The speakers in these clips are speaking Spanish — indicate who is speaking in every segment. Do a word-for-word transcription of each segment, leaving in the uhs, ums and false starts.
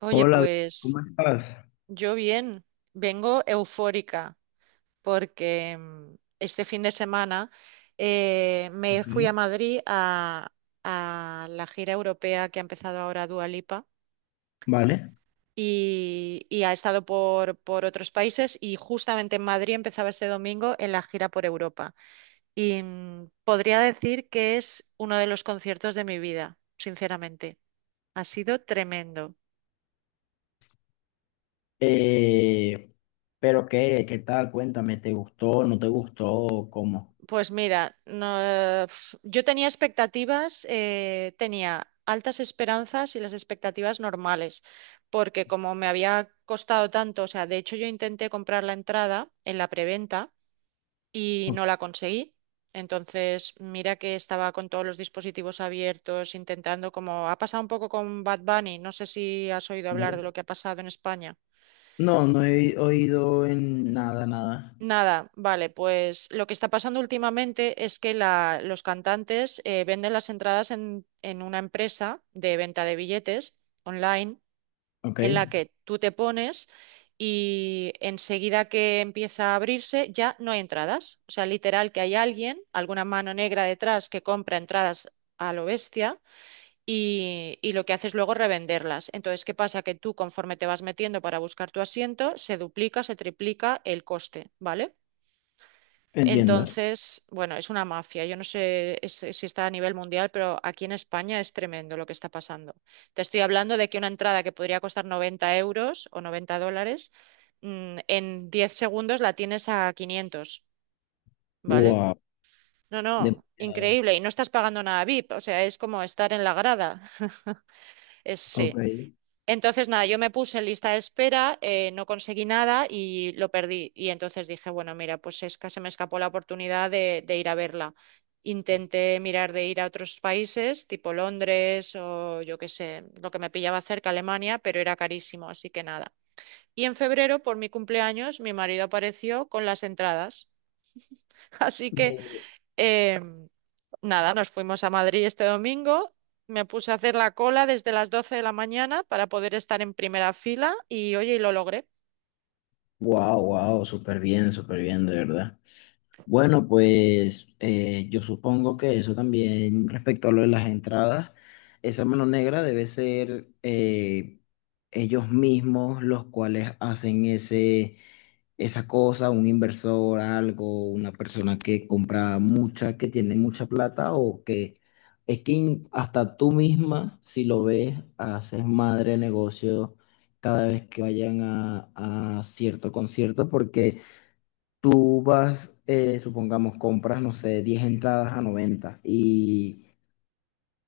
Speaker 1: Oye,
Speaker 2: Hola, ¿cómo
Speaker 1: pues
Speaker 2: estás?
Speaker 1: yo bien, vengo eufórica porque mm, este fin de semana eh, me
Speaker 2: Ok,
Speaker 1: fui a Madrid a, a la gira europea que ha empezado ahora Dua Lipa
Speaker 2: vale.
Speaker 1: y, y ha estado por, por otros países y justamente en Madrid empezaba este domingo en la gira por Europa. Y mm, podría decir que es uno de los conciertos de mi vida, sinceramente. Ha sido tremendo.
Speaker 2: Eh, pero qué, ¿qué tal? Cuéntame, ¿te gustó? ¿No te gustó? ¿Cómo?
Speaker 1: Pues mira, no, eh, pf, yo tenía expectativas, eh, tenía altas esperanzas y las expectativas normales, porque como me había costado tanto, o sea, de hecho yo intenté comprar la entrada en la preventa y no
Speaker 2: Ok,
Speaker 1: la conseguí. Entonces, mira que estaba con todos los dispositivos abiertos, intentando, como ha pasado un poco con Bad Bunny, no sé si has oído hablar
Speaker 2: vale.
Speaker 1: de lo que ha pasado en España.
Speaker 2: No, no he oído en nada, nada.
Speaker 1: Nada, vale, pues lo que está pasando últimamente es que la- los cantantes eh, venden las entradas en, en una empresa de venta de billetes online
Speaker 2: Ok,
Speaker 1: en la que tú te pones y enseguida que empieza a abrirse ya no hay entradas. O sea, literal que hay alguien, alguna mano negra detrás que compra entradas a lo bestia y, y lo que hace es luego revenderlas. Entonces, ¿qué pasa? Que tú conforme te vas metiendo para buscar tu asiento, se duplica, se triplica el coste, ¿vale?
Speaker 2: entiendo.
Speaker 1: Entonces, bueno, es una mafia. Yo no sé es- si está a nivel mundial, pero aquí en España es tremendo lo que está pasando. Te estoy hablando de que una entrada que podría costar noventa euros o noventa dólares, mm, en diez segundos la tienes a quinientos, ¿vale?
Speaker 2: Wow,
Speaker 1: No, no,
Speaker 2: demasiado.
Speaker 1: increíble. Y no estás pagando nada VIP, o sea, es como estar en la grada. Es,
Speaker 2: Ok.
Speaker 1: sí. Entonces, nada, yo me puse en lista de espera, eh, no conseguí nada y lo perdí. Y entonces dije, bueno, mira, pues es que se me escapó la oportunidad de, de ir a verla. Intenté mirar de ir a otros países, tipo Londres o yo qué sé, lo que me pillaba cerca, Alemania, pero era carísimo, así que nada. Y en febrero, por mi cumpleaños, mi marido apareció con las entradas. Así que Em, nada, nos fuimos a Madrid este domingo. Me puse a hacer la cola desde las doce de la mañana para poder estar en primera fila y oye, y lo logré.
Speaker 2: Wow, wow, súper bien, súper bien, de verdad. Bueno, pues eh, yo supongo que eso también respecto a lo de las entradas, esa mano negra debe ser eh, ellos mismos los cuales hacen ese, esa cosa, un inversor, algo, una persona que compra mucha, que tiene mucha plata o que es que in- hasta tú misma, si lo ves, haces madre negocio cada vez que vayan a, a cierto concierto porque. Tú vas, eh, supongamos, compras, no sé, diez entradas a noventa y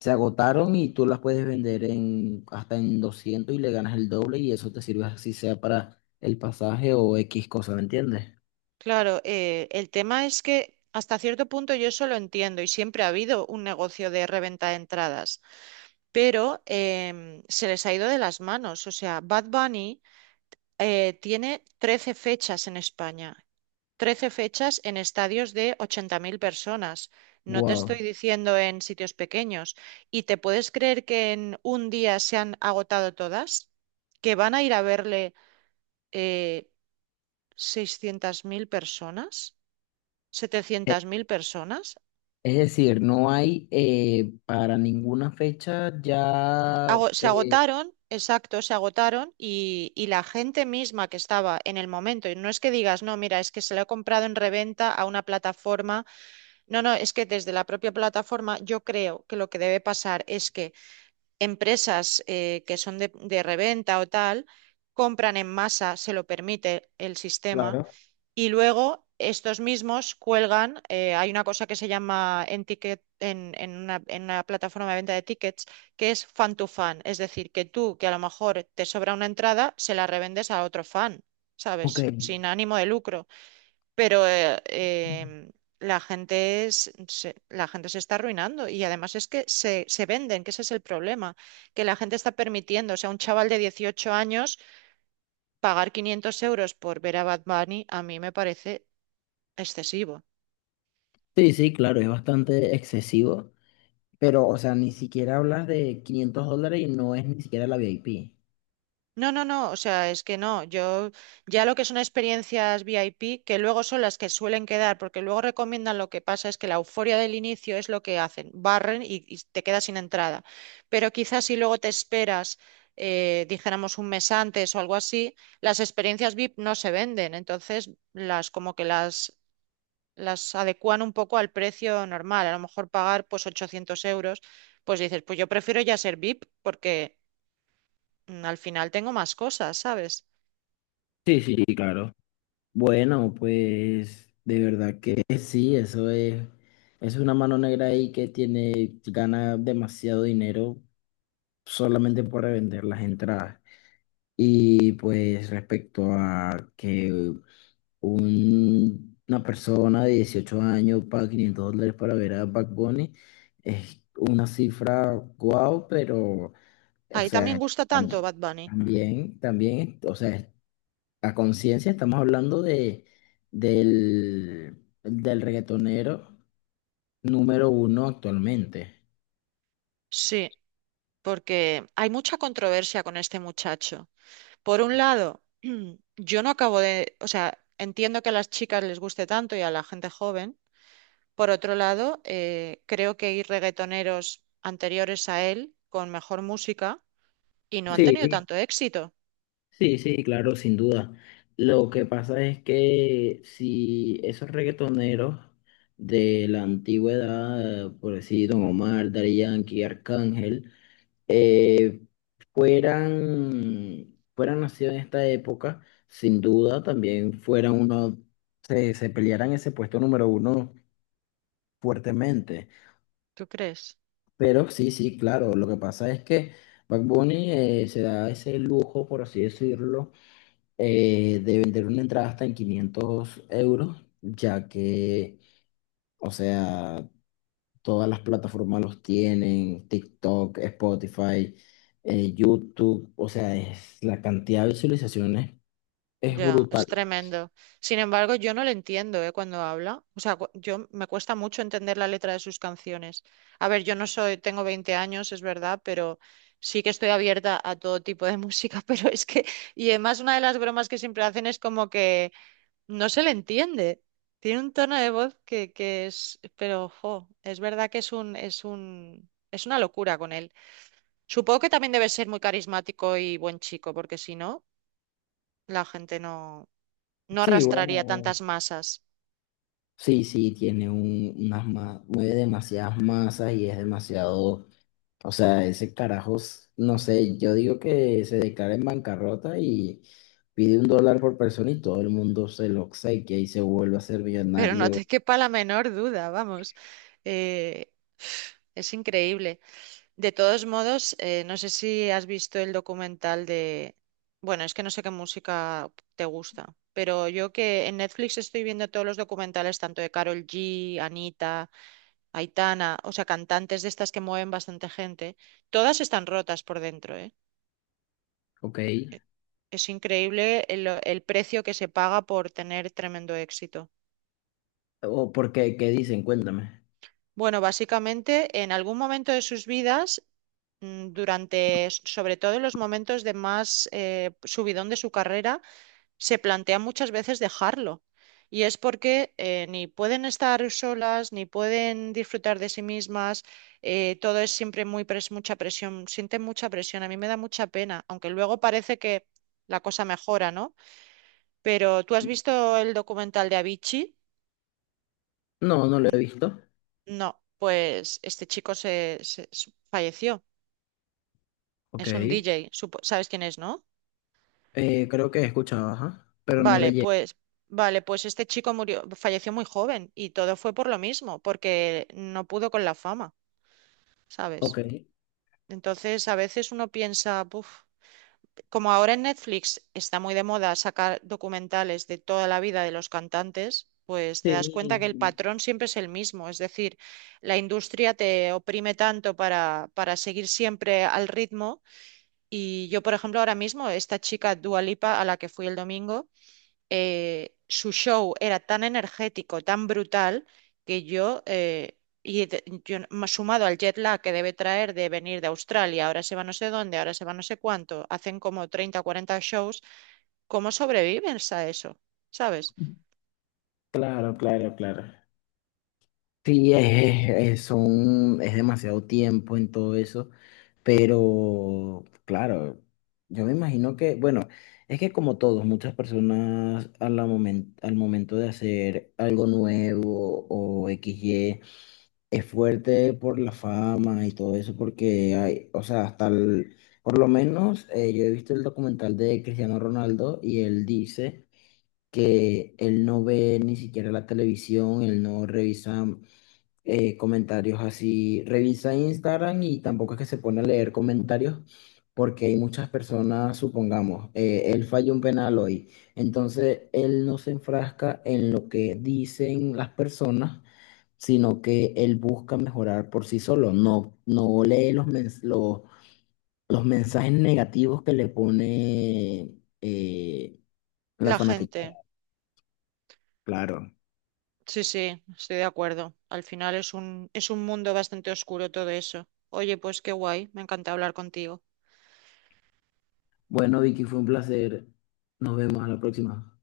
Speaker 2: se agotaron y tú las puedes vender en, hasta en doscientos y le ganas el doble y eso te sirve así sea para el pasaje o X cosa, ¿me entiendes?
Speaker 1: Claro, eh, el tema es que hasta cierto punto yo eso lo entiendo y siempre ha habido un negocio de reventa de entradas, pero em, se les ha ido de las manos. O sea, Bad Bunny eh, tiene trece fechas en España. Trece fechas en estadios de ochenta mil personas. No te
Speaker 2: Wow.
Speaker 1: estoy diciendo en sitios pequeños. ¿Y te puedes creer que en un día se han agotado todas? ¿Que van a ir a verle eh, seiscientas mil personas?
Speaker 2: E-
Speaker 1: ¿Setecientas mil personas?
Speaker 2: Es decir, no hay eh, para ninguna fecha ya.
Speaker 1: Ago- se
Speaker 2: Eh,
Speaker 1: agotaron, exacto, se agotaron y, y la gente misma que estaba en el momento, y no es que digas, no, mira, es que se lo he comprado en reventa a una plataforma. No, no, es que desde la propia plataforma yo creo que lo que debe pasar es que empresas eh, que son de, de reventa o tal, compran en masa, se lo permite el sistema,
Speaker 2: claro.
Speaker 1: y luego estos mismos cuelgan, eh, hay una cosa que se llama en ticket, en, en una, en una plataforma de venta de tickets, que es fan to fan, es decir, que tú, que a lo mejor te sobra una entrada, se la revendes a otro fan,
Speaker 2: Ok.
Speaker 1: ¿sabes? Sin ánimo de lucro, pero eh, em, la gente es- se, la gente se está arruinando y además es que se, se venden, que ese es el problema, que la gente está permitiendo, o sea, un chaval de dieciocho años pagar quinientos euros por ver a Bad Bunny a mí me parece excesivo.
Speaker 2: Sí, sí, claro, es bastante excesivo, pero, o sea, ni siquiera hablas de quinientos dólares y no es ni siquiera la VIP.
Speaker 1: No, no, no, o sea, es que no, yo ya lo que son experiencias VIP, que luego son las que suelen quedar, porque luego recomiendan lo que pasa es que la euforia del inicio es lo que hacen, barren y, y te quedas sin entrada. Pero quizás si luego te esperas, eh, dijéramos un mes antes o algo así, las experiencias VIP no se venden, entonces las como que las, las adecúan un poco al precio normal, a lo mejor pagar pues ochocientos euros, pues dices, pues yo prefiero ya ser VIP porque mm, al final tengo más cosas, ¿sabes?
Speaker 2: Sí, sí, sí, claro. Bueno, pues de verdad que sí, eso es, es una mano negra ahí que tiene, gana demasiado dinero solamente por revender las entradas. Y pues respecto a que un- una persona de dieciocho años paga quinientos dólares para ver a Bad Bunny, es una cifra guau, pero, o
Speaker 1: Ahí también
Speaker 2: sea,
Speaker 1: gusta tanto
Speaker 2: tam-
Speaker 1: Bad Bunny.
Speaker 2: también, también, o sea, a conciencia estamos hablando de, del, del reggaetonero número uno actualmente.
Speaker 1: Sí, porque hay mucha controversia con este muchacho. Por un lado, yo no acabo de, o sea, entiendo que a las chicas les guste tanto y a la gente joven. Por otro lado, eh, creo que hay reggaetoneros anteriores a él con mejor música y no han
Speaker 2: Sí,
Speaker 1: tenido
Speaker 2: sí,
Speaker 1: tanto éxito.
Speaker 2: sí, sí, claro, sin duda. Lo que pasa es que si esos reggaetoneros de la antigüedad, por decir Don Omar, Daddy Yankee, Arcángel, eh, fueran, fueran nacidos en esta época, sin duda también fueran uno, se, se pelearan ese puesto número uno fuertemente.
Speaker 1: ¿Tú crees?
Speaker 2: Pero sí, sí, claro, lo que pasa es que Bad Bunny eh, se da ese lujo, por así decirlo, eh, de vender una entrada hasta en quinientos euros, ya que, o sea, todas las plataformas los tienen, TikTok, Spotify, eh, YouTube, o sea, es, la cantidad de visualizaciones es
Speaker 1: Ya,
Speaker 2: brutal.
Speaker 1: es tremendo. Sin embargo, yo no le entiendo, ¿eh?, cuando habla. O sea, cu- yo me cuesta mucho entender la letra de sus canciones. A ver, yo no soy, tengo veinte años, es verdad, pero sí que estoy abierta a todo tipo de música, pero es que, y además una de las bromas que siempre hacen es como que no se le entiende. Tiene un tono de voz que, que es, pero ojo, es verdad que es un, es un, es una locura con él. Supongo que también debe ser muy carismático y buen chico, porque si no, la gente no no
Speaker 2: Sí,
Speaker 1: arrastraría
Speaker 2: bueno,
Speaker 1: tantas masas,
Speaker 2: sí, sí, tiene un, unas ma- mueve demasiadas masas y es demasiado. O sea, ese carajos, no sé, yo digo que se declara en bancarrota y pide un dólar por persona y todo el mundo se lo obsequia y se vuelve a ser
Speaker 1: pero no
Speaker 2: millonario.
Speaker 1: te quepa la menor duda, vamos. Eh, es increíble. De todos modos, eh, no sé si has visto el documental de... Bueno, es que no sé qué música te gusta, pero yo que en Netflix estoy viendo todos los documentales, tanto de Karol G, Anita, Aitana, o sea, cantantes de estas que mueven bastante gente, todas están rotas por dentro, ¿eh?
Speaker 2: Ok.
Speaker 1: Es increíble el el precio que se paga por tener tremendo éxito.
Speaker 2: ¿O por qué? ¿Qué dicen? Cuéntame.
Speaker 1: Bueno, básicamente en algún momento de sus vidas, mm, durante, s- sobre todo en los momentos de más eh, subidón de su carrera, se plantea muchas veces dejarlo. Y es porque eh, ni pueden estar solas, ni pueden disfrutar de sí mismas, eh, todo es siempre muy pres- mucha presión, sienten mucha presión, a mí me da mucha pena, aunque luego parece que la cosa mejora, ¿no? Pero ¿tú has visto el documental de Avicii?
Speaker 2: No, no lo he
Speaker 1: Mm,
Speaker 2: visto.
Speaker 1: no, pues este chico se se- se- falleció.
Speaker 2: Ok.
Speaker 1: Es un
Speaker 2: Eh,
Speaker 1: D J, supo- ¿sabes quién es, no?
Speaker 2: creo que he escuchado, ajá, pero no le
Speaker 1: Vale,
Speaker 2: llegué.
Speaker 1: pues, vale, pues este chico murió, falleció muy joven y todo fue por lo mismo, porque no pudo con la fama,
Speaker 2: Ok.
Speaker 1: ¿sabes? Entonces, a veces uno piensa, "Buf", como ahora en Netflix está muy de moda sacar documentales de toda la vida de los cantantes, pues te das cuenta que el
Speaker 2: Sí,
Speaker 1: patrón siempre es el mismo, es decir, la industria te oprime tanto para, para seguir siempre al ritmo. Y yo, por ejemplo, ahora mismo, esta chica Dua Lipa, a la que fui el domingo, eh, su show era tan energético, tan brutal, que yo, eh, y de- yo n- más sumado al jet lag que debe traer de venir de Australia, ahora se va no sé dónde, ahora se va no sé cuánto, hacen como treinta o cuarenta shows, ¿cómo sobrevives a eso? ¿Sabes?
Speaker 2: claro, claro, claro. Sí, es, es- es- son, es demasiado tiempo en todo eso. Pero, claro, yo me imagino que, bueno, es que como todos, muchas personas a la momen- al momento de hacer algo nuevo o equis i griega, es fuerte por la fama y todo eso, porque hay, o sea, hasta el- por lo menos eh, yo he visto el documental de Cristiano Ronaldo y él dice que él no ve ni siquiera la televisión, él no revisa eh, comentarios así. Revisa Instagram y tampoco es que se pone a leer comentarios porque hay muchas personas, supongamos, eh, él falló un penal hoy. Entonces, él no se enfrasca en lo que dicen las personas, sino que él busca mejorar por sí solo. No, no lee los, mens- los, los mensajes negativos que le pone eh, la
Speaker 1: La
Speaker 2: fanática.
Speaker 1: gente.
Speaker 2: Claro.
Speaker 1: Sí, sí, estoy de acuerdo. Al final es un, es un mundo bastante oscuro todo eso. Oye, pues qué guay, me encanta hablar contigo.
Speaker 2: Bueno, Vicky, fue un placer. Nos vemos a la próxima.